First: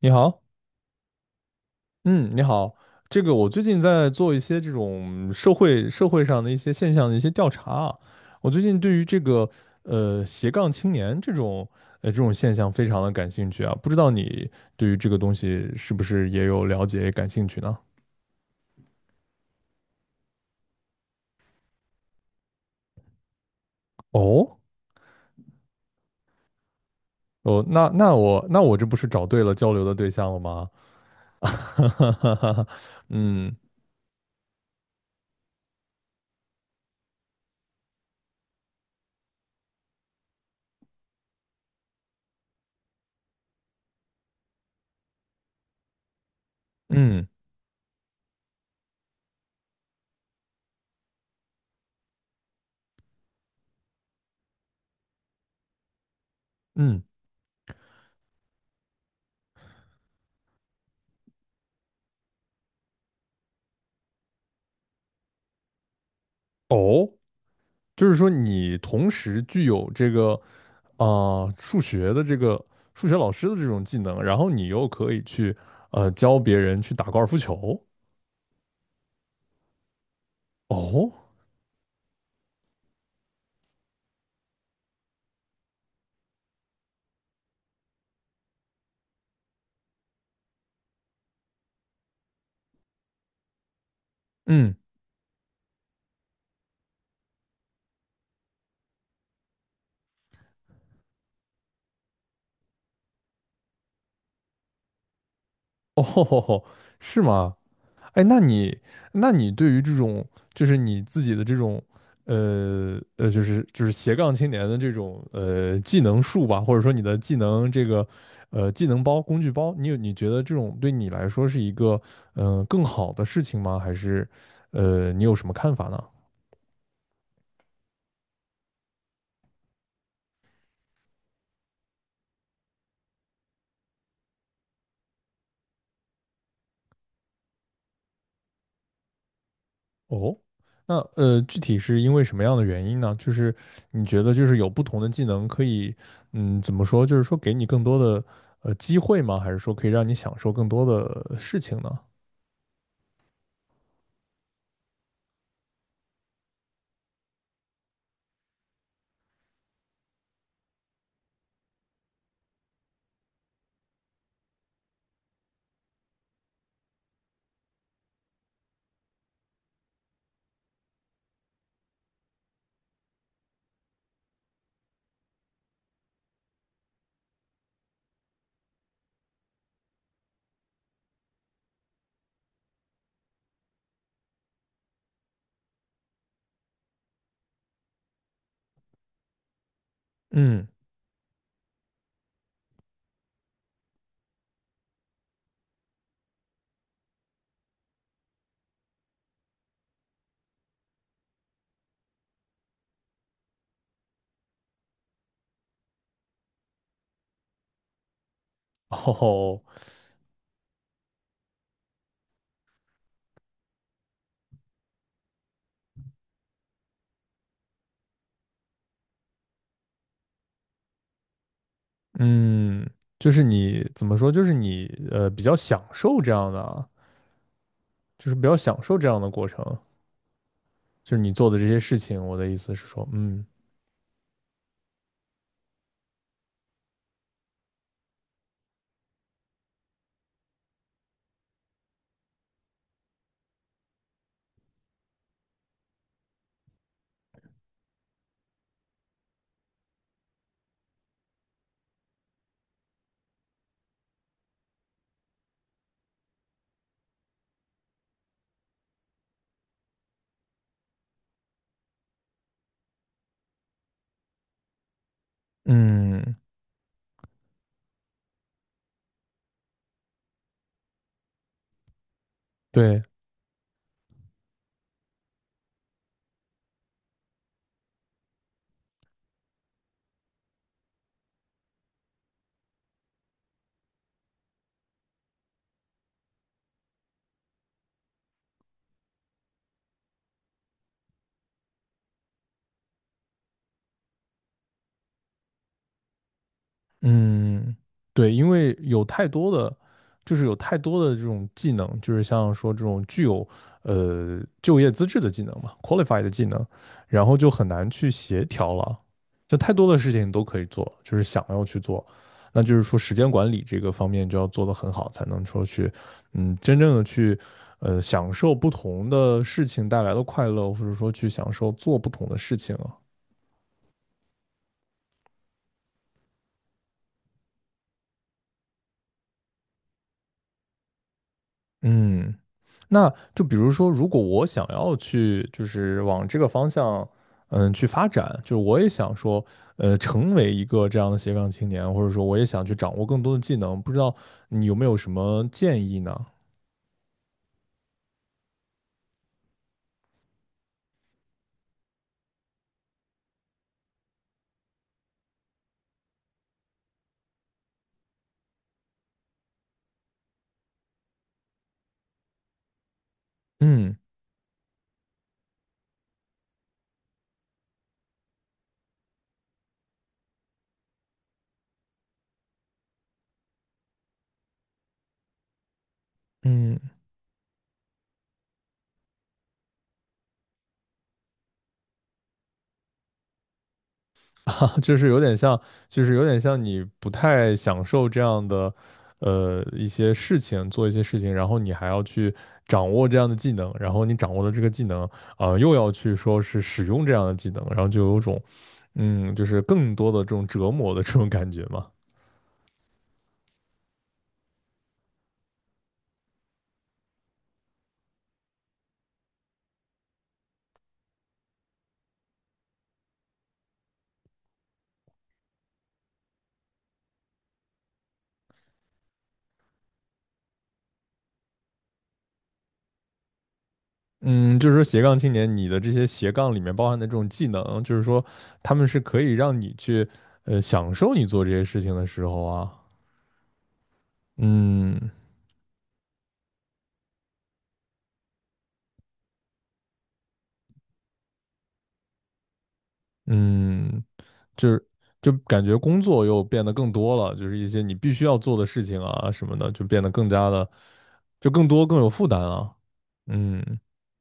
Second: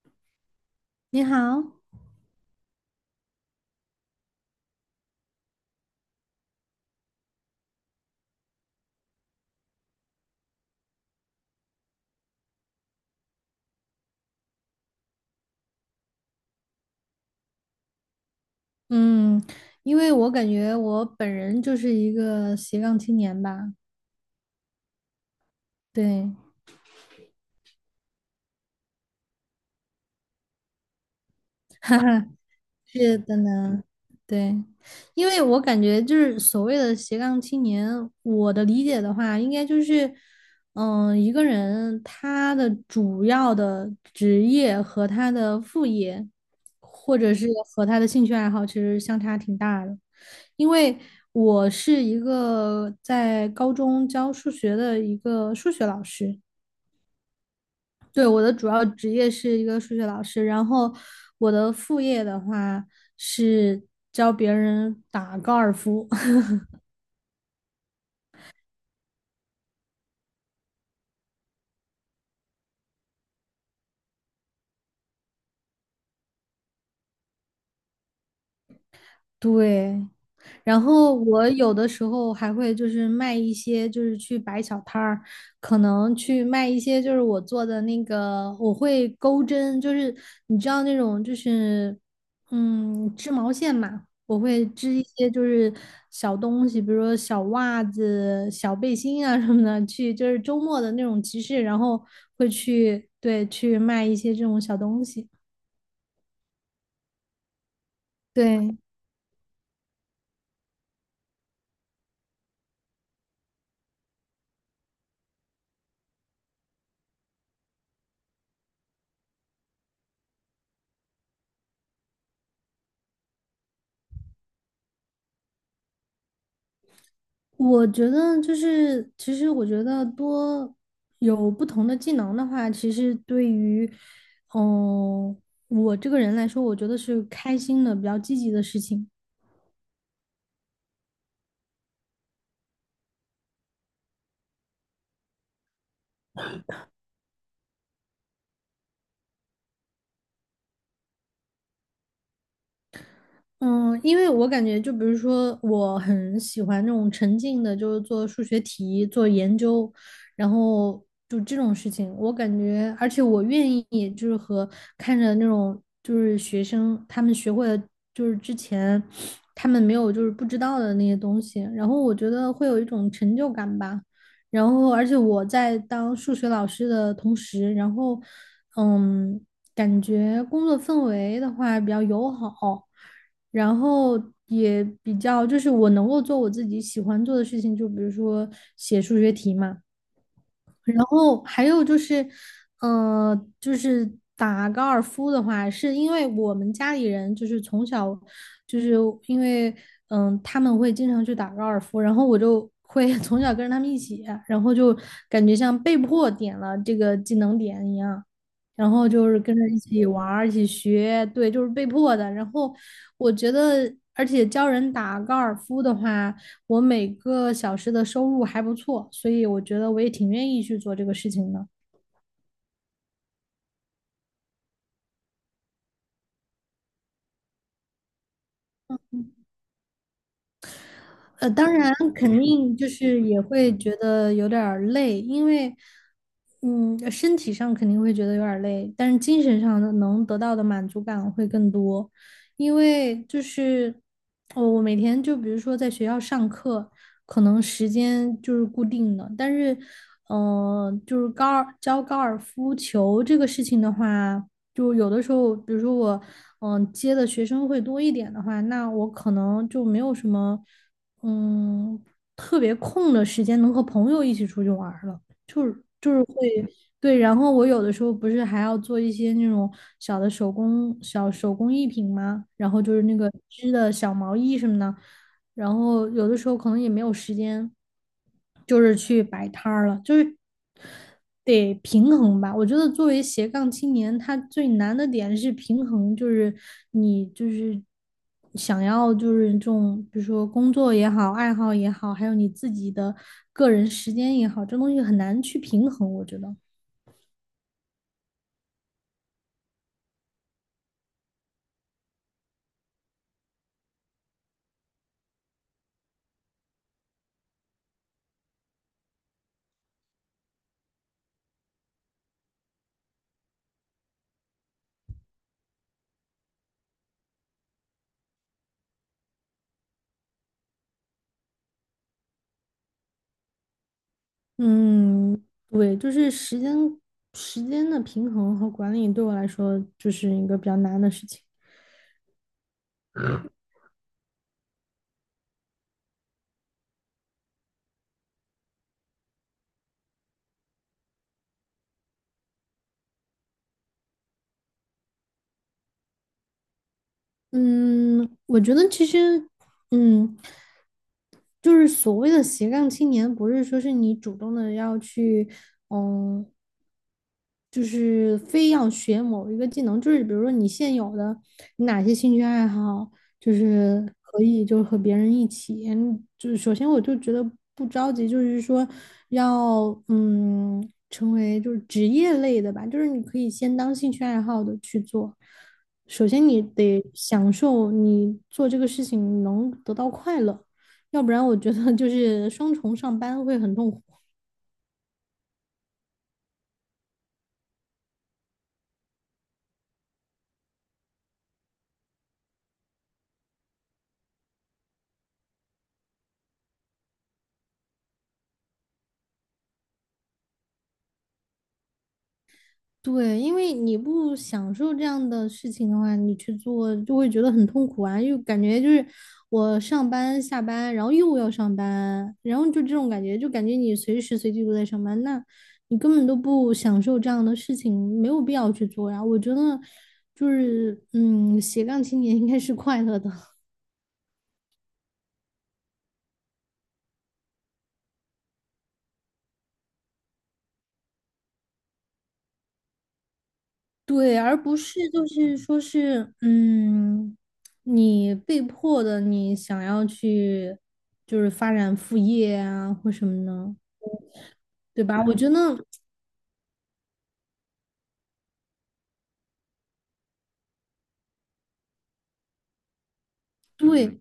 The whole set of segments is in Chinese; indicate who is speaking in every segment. Speaker 1: 你好。
Speaker 2: 你好。
Speaker 1: 嗯，你好。这个我最近在做一些这种社会上的一些现象的一些调查啊。我最近对于这个斜杠青年这种现象非常的感兴趣啊。不知道你对于这个东西是不是也有了解感兴趣呢？
Speaker 2: 嗯，因为我感觉我本人就是一个斜杠青年吧。
Speaker 1: 哦。
Speaker 2: 对。
Speaker 1: 哦，那我这不是找对了交流的对象了吗？哈哈哈 哈。
Speaker 2: 是的
Speaker 1: 嗯
Speaker 2: 呢。对，因为我感觉就是所谓的斜杠青年，我的理解的话，应该就是，一个人他的主要的职业和他的副业，或
Speaker 1: 嗯
Speaker 2: 者是和他的兴趣爱好，其实相差挺大的。因为我是一个在高中教数学的一个数学老师。
Speaker 1: 嗯。
Speaker 2: 对，我的主要职业是一个数学老师，然后我的副业的话是教别人打高尔夫。
Speaker 1: 哦。就是说你同时具有这个数学的这个数学老师的这种技能，然后你又可以去教别人去打高尔夫球。
Speaker 2: 对，然
Speaker 1: 哦。
Speaker 2: 后我有的时候还会就是卖一些，就是去摆小摊儿，可能去卖一些就是我做的那个，我会钩针，就是你知道那种就是织毛线嘛，我会
Speaker 1: 嗯。
Speaker 2: 织一些就是小东西，比如说小袜子、小背心啊什么的，去就是周末的那种集市，然后会去对去卖一些这种小东西。
Speaker 1: 哦吼吼。是吗？哎，
Speaker 2: 对。
Speaker 1: 那你对于这种，就是你自己的这种，就是斜杠青年的这种技能树吧，或者说你的技能这个技能包、工具包，你觉得这种对你来说是一个更好的事情吗？还是你有什么看法呢？
Speaker 2: 我觉得就是，其实我觉得多有不同的技能的话，其实对于，嗯、我这个人来说，我觉得是开心的、比较积极的事情。
Speaker 1: 哦。具体是因为什么样的原因呢？就是你觉得就是有不同的技能可以，怎么说？就是说给你更多的机会吗？还是说可以让你享受更多的事情呢？
Speaker 2: 嗯，因为我感觉，就比如说，我很喜欢那种沉浸的，就是做数学题、做研究，然后就这种事情，我感觉，而且我愿意，就是和看着那种就是学生他们学会了，就是之前他们没有就是不知道的那些东西，然后我觉得会有一种成就感吧。然后，而且我在当数学老师的同时，然后，嗯，感觉工作氛围的话比较友好。然后也比较就是我能够做我自己喜欢做的事情，就比如说写数学题嘛。
Speaker 1: 嗯。
Speaker 2: 然后还有就是，就是打高尔夫的话，是因为我们家里人就是从小，就是因为他们会经常去打高尔夫，然后我就会 从小跟着他们一起，然后就感觉像被迫点了这个技能点一样，然后就是跟
Speaker 1: 哦。
Speaker 2: 着一起玩儿，一起学，对，就是被迫的。然后我觉得，而且教人打高尔夫的话。我每个小时的收入还不错，所以我觉得我也挺愿意去做这个事情的。
Speaker 1: 嗯，就是你怎么说？就是你比较享受这样的啊，就是比较享受这样的过程，就是你做的这
Speaker 2: 当
Speaker 1: 些
Speaker 2: 然
Speaker 1: 事情。
Speaker 2: 肯
Speaker 1: 我的意思
Speaker 2: 定
Speaker 1: 是
Speaker 2: 就
Speaker 1: 说。
Speaker 2: 是也
Speaker 1: 嗯
Speaker 2: 会觉得有点儿累，因为，嗯，身体上肯定会觉得有点儿累，但是精神上的能得到的满足感会更多，因为就是，我每天就比如说在学校上课，可能时间就是固定的，但是，就是高尔夫球这个事情的话，就有的时候，比如说我，接的学生会多一点的话，那我可能就没有什么。嗯，特别空的时间能和朋友一起出去玩儿了，就是会，
Speaker 1: 嗯，
Speaker 2: 对，然后我有的时候不是还要做一些那种小手工艺品吗？然后就
Speaker 1: 对。
Speaker 2: 是那个织的小毛衣什么的，然后有的时候可能也没有时间，就是去摆摊儿了，就是得平衡吧。我觉得作为斜杠青年，他最难的点是平衡，就是你就是想要就是这种，比如说工作也好，爱好也好，还有你自己的个人时间也好，这东西很难去平衡，我觉得。
Speaker 1: 嗯，对，因为有太多的，就是有太多的这种技能，就是像说这种具有就业资质的技能嘛，qualified 的技能，然后就很难去协调了，就太多的事情你都可以做，就是想要去做，那就是说时间管理这个方面就要做得很好，才能说去真正的去享受不同的事情带来的快乐，或者说去享受做不同的事情啊。
Speaker 2: 嗯，对，就是时间的平衡和管理对我来说就是一个比较难的事情。
Speaker 1: 嗯那就比如说，如果我想要去，就是往这个方向，去发展，就是我也想说，成为一个这样的斜杠青年，或者说我也想去掌握更多的技能，不知道你有没有什么建议呢？
Speaker 2: 嗯，我觉得其实，嗯，就是所谓的斜杠青年，不是说是你主动的要去，嗯，就是非要学某一个技能，就是比如说你现有的，你哪些兴趣爱好，就
Speaker 1: 嗯
Speaker 2: 是可以就是和别人一起，就是首先我就觉得不着急，就是说要成为就是职业类的吧，就是你可以先当兴趣爱好的去做。首先你
Speaker 1: 嗯。
Speaker 2: 得享受你做这个事情能得到快乐，要不然我觉得就是双重上班会很痛苦。
Speaker 1: 就是有点像，就是有点像你不太享受这样的，一些事情，做一些事情，然后你还要去掌握这样的技能，然后你掌握了这个技能，又要去说是使用这样的技能，然后就有种，就是更多的这种折磨的这种感觉嘛。
Speaker 2: 对，因为你不享受这样的事情的话，你去做就会觉得很痛苦啊，又感觉就是我上班下班，然后又要上班，然后就这种感觉，就感觉你随时随地都在上班，那你根本都不享受这样的事情，没有必要去做呀。我觉得就是，嗯，斜杠青年应该是快乐的。
Speaker 1: 嗯。就是说斜杠青年，你的这些斜杠里面包含的这种技能，就是说他们是可以让你去，享受你做这些事情的时候啊。
Speaker 2: 对，而不是
Speaker 1: 嗯
Speaker 2: 就是说是，你被迫的，你想要去就是发展副业啊或什么的，
Speaker 1: 嗯。就是
Speaker 2: 对吧？
Speaker 1: 就
Speaker 2: 我觉
Speaker 1: 感觉
Speaker 2: 得
Speaker 1: 工作又变得更多了，就是一些你必须要做的事情啊什么的，就变得更加的就更多更有负担了。嗯
Speaker 2: 对，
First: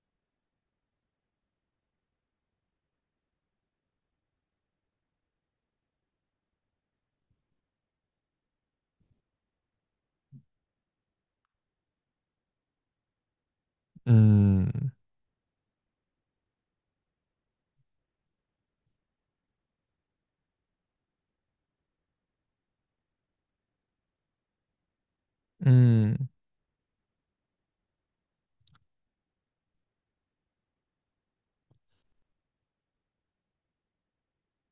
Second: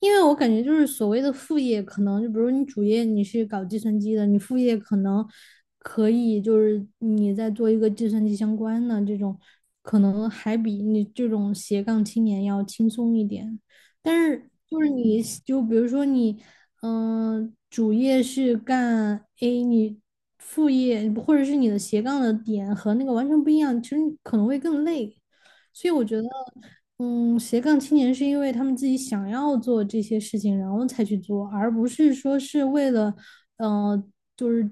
Speaker 2: 因为我感觉就是所谓的副业，可能就比如你主业你是搞计算机的，你副业可能可以就是你在做一个计算机相关的这种，可能还比你这种斜杠青年要轻松一点。但是就是
Speaker 1: 嗯
Speaker 2: 你就比如说你，主业是干 A，你副业或者是你的斜杠的点和那个完全不一样，其实你可能会更累。所以我觉得。
Speaker 1: 嗯
Speaker 2: 嗯，斜杠青年是因为他们自己想要做这些事情，然后才去做，而不是说是为了，呃，就是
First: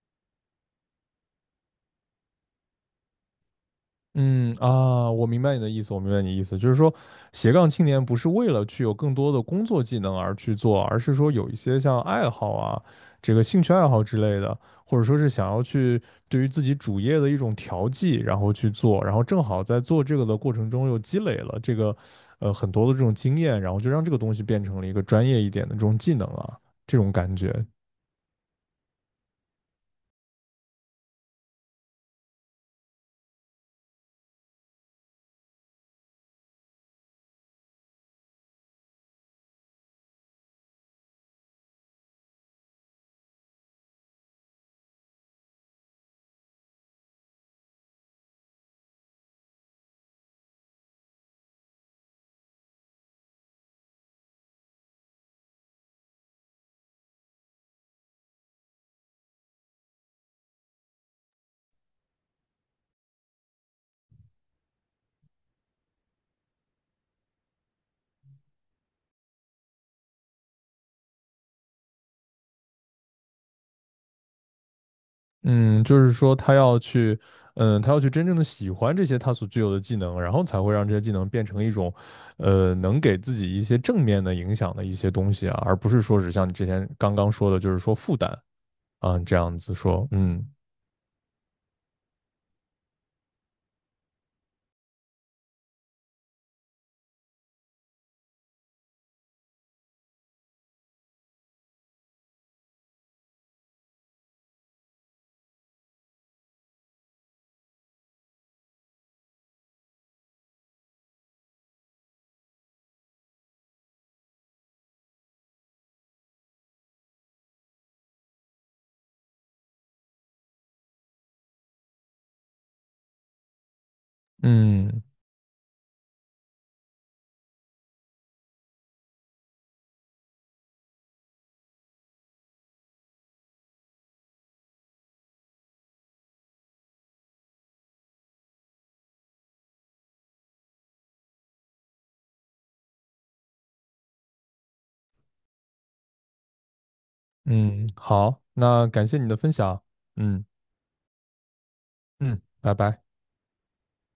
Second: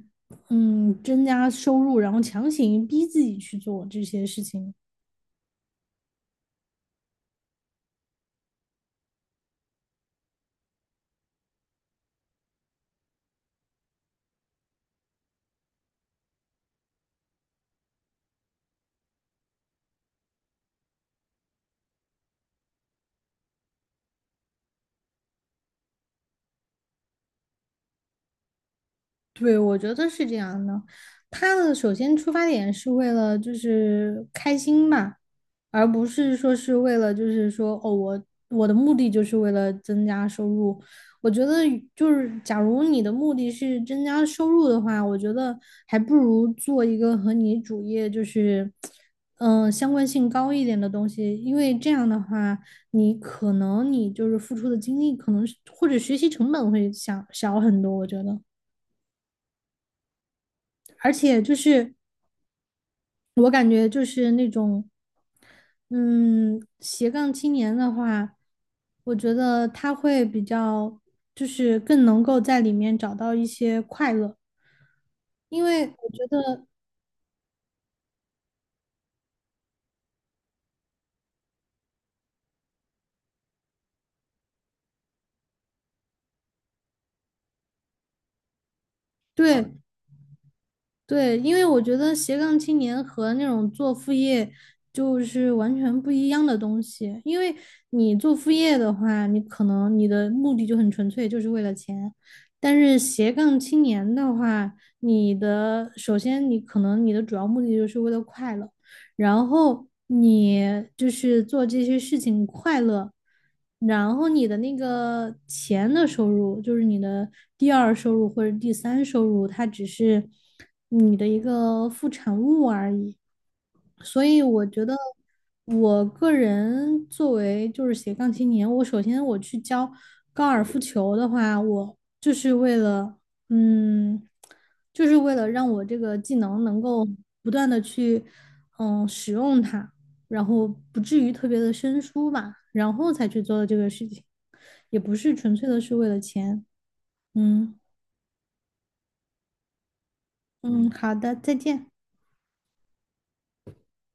Speaker 2: 增加收入，然后强行逼自己去做这些事
Speaker 1: 嗯
Speaker 2: 情。
Speaker 1: 啊，我明白你的意思，我明白你的意思，就是说，斜杠青年不是为了去有更多的工作技能而去做，而是说有一些像爱好啊，这个兴趣爱好之类的，或者说是想要去对于自己主业的一种调剂，然后去做，然后正好在做这个的过程中又积累了这个很多的这种经验，然后就让这个东西变成了一个专业一点的这种技能啊，这种感觉。
Speaker 2: 对，我觉得是这样的。他的首先出发点是为了就是开心嘛。而不是说是为了就是说哦，我的目的就是为了增加收入。我觉得就是假如你的目的是增加收入的话，我觉得还不如做一个和你主业就是相关性高一点的东西，因为这样的话，你可能你就是付出的精力可能或者学习成本会小很多，我觉得。而且就是我感觉就是那种，嗯，斜杠青年的话，我觉得他会比较，就是更能够在里面找到一些快乐，因
Speaker 1: 嗯，
Speaker 2: 为
Speaker 1: 就是
Speaker 2: 我觉
Speaker 1: 说
Speaker 2: 得，
Speaker 1: 他要去真正的喜欢这些他所具有的技能，然后才会让这些技能变成一种，能给自己一些正面的影响的一些东西啊，而不是说是像你之前刚刚说的，就是说负担啊，这样
Speaker 2: 对。
Speaker 1: 子说。嗯
Speaker 2: 对，因为我觉得斜杠青年和那种做副业就是完全不一样的东西。因为你做副业的话，你可能你的目的就很纯粹，就是为了钱。但是斜杠青年的话，你的首先你可能你的主要目的就是为了快乐。然后你就是做这些事情快乐，然后你的那个钱的收入，就是你的第二收入或者第三收入，它只是你的一个副产物而已。所以我觉得，
Speaker 1: 嗯
Speaker 2: 我个人作为就是斜杠青年，我首先我去教高尔夫球的话，我就是为了，嗯，就是为了让我这个技能能够不断的去，使用它，然后不至于特别的生疏吧，然后才去做的这个事情，也不是纯粹的是为了钱。嗯。
Speaker 1: 嗯。好，那感谢你的分享。嗯
Speaker 2: 嗯，好的，再见。
Speaker 1: 嗯。拜拜。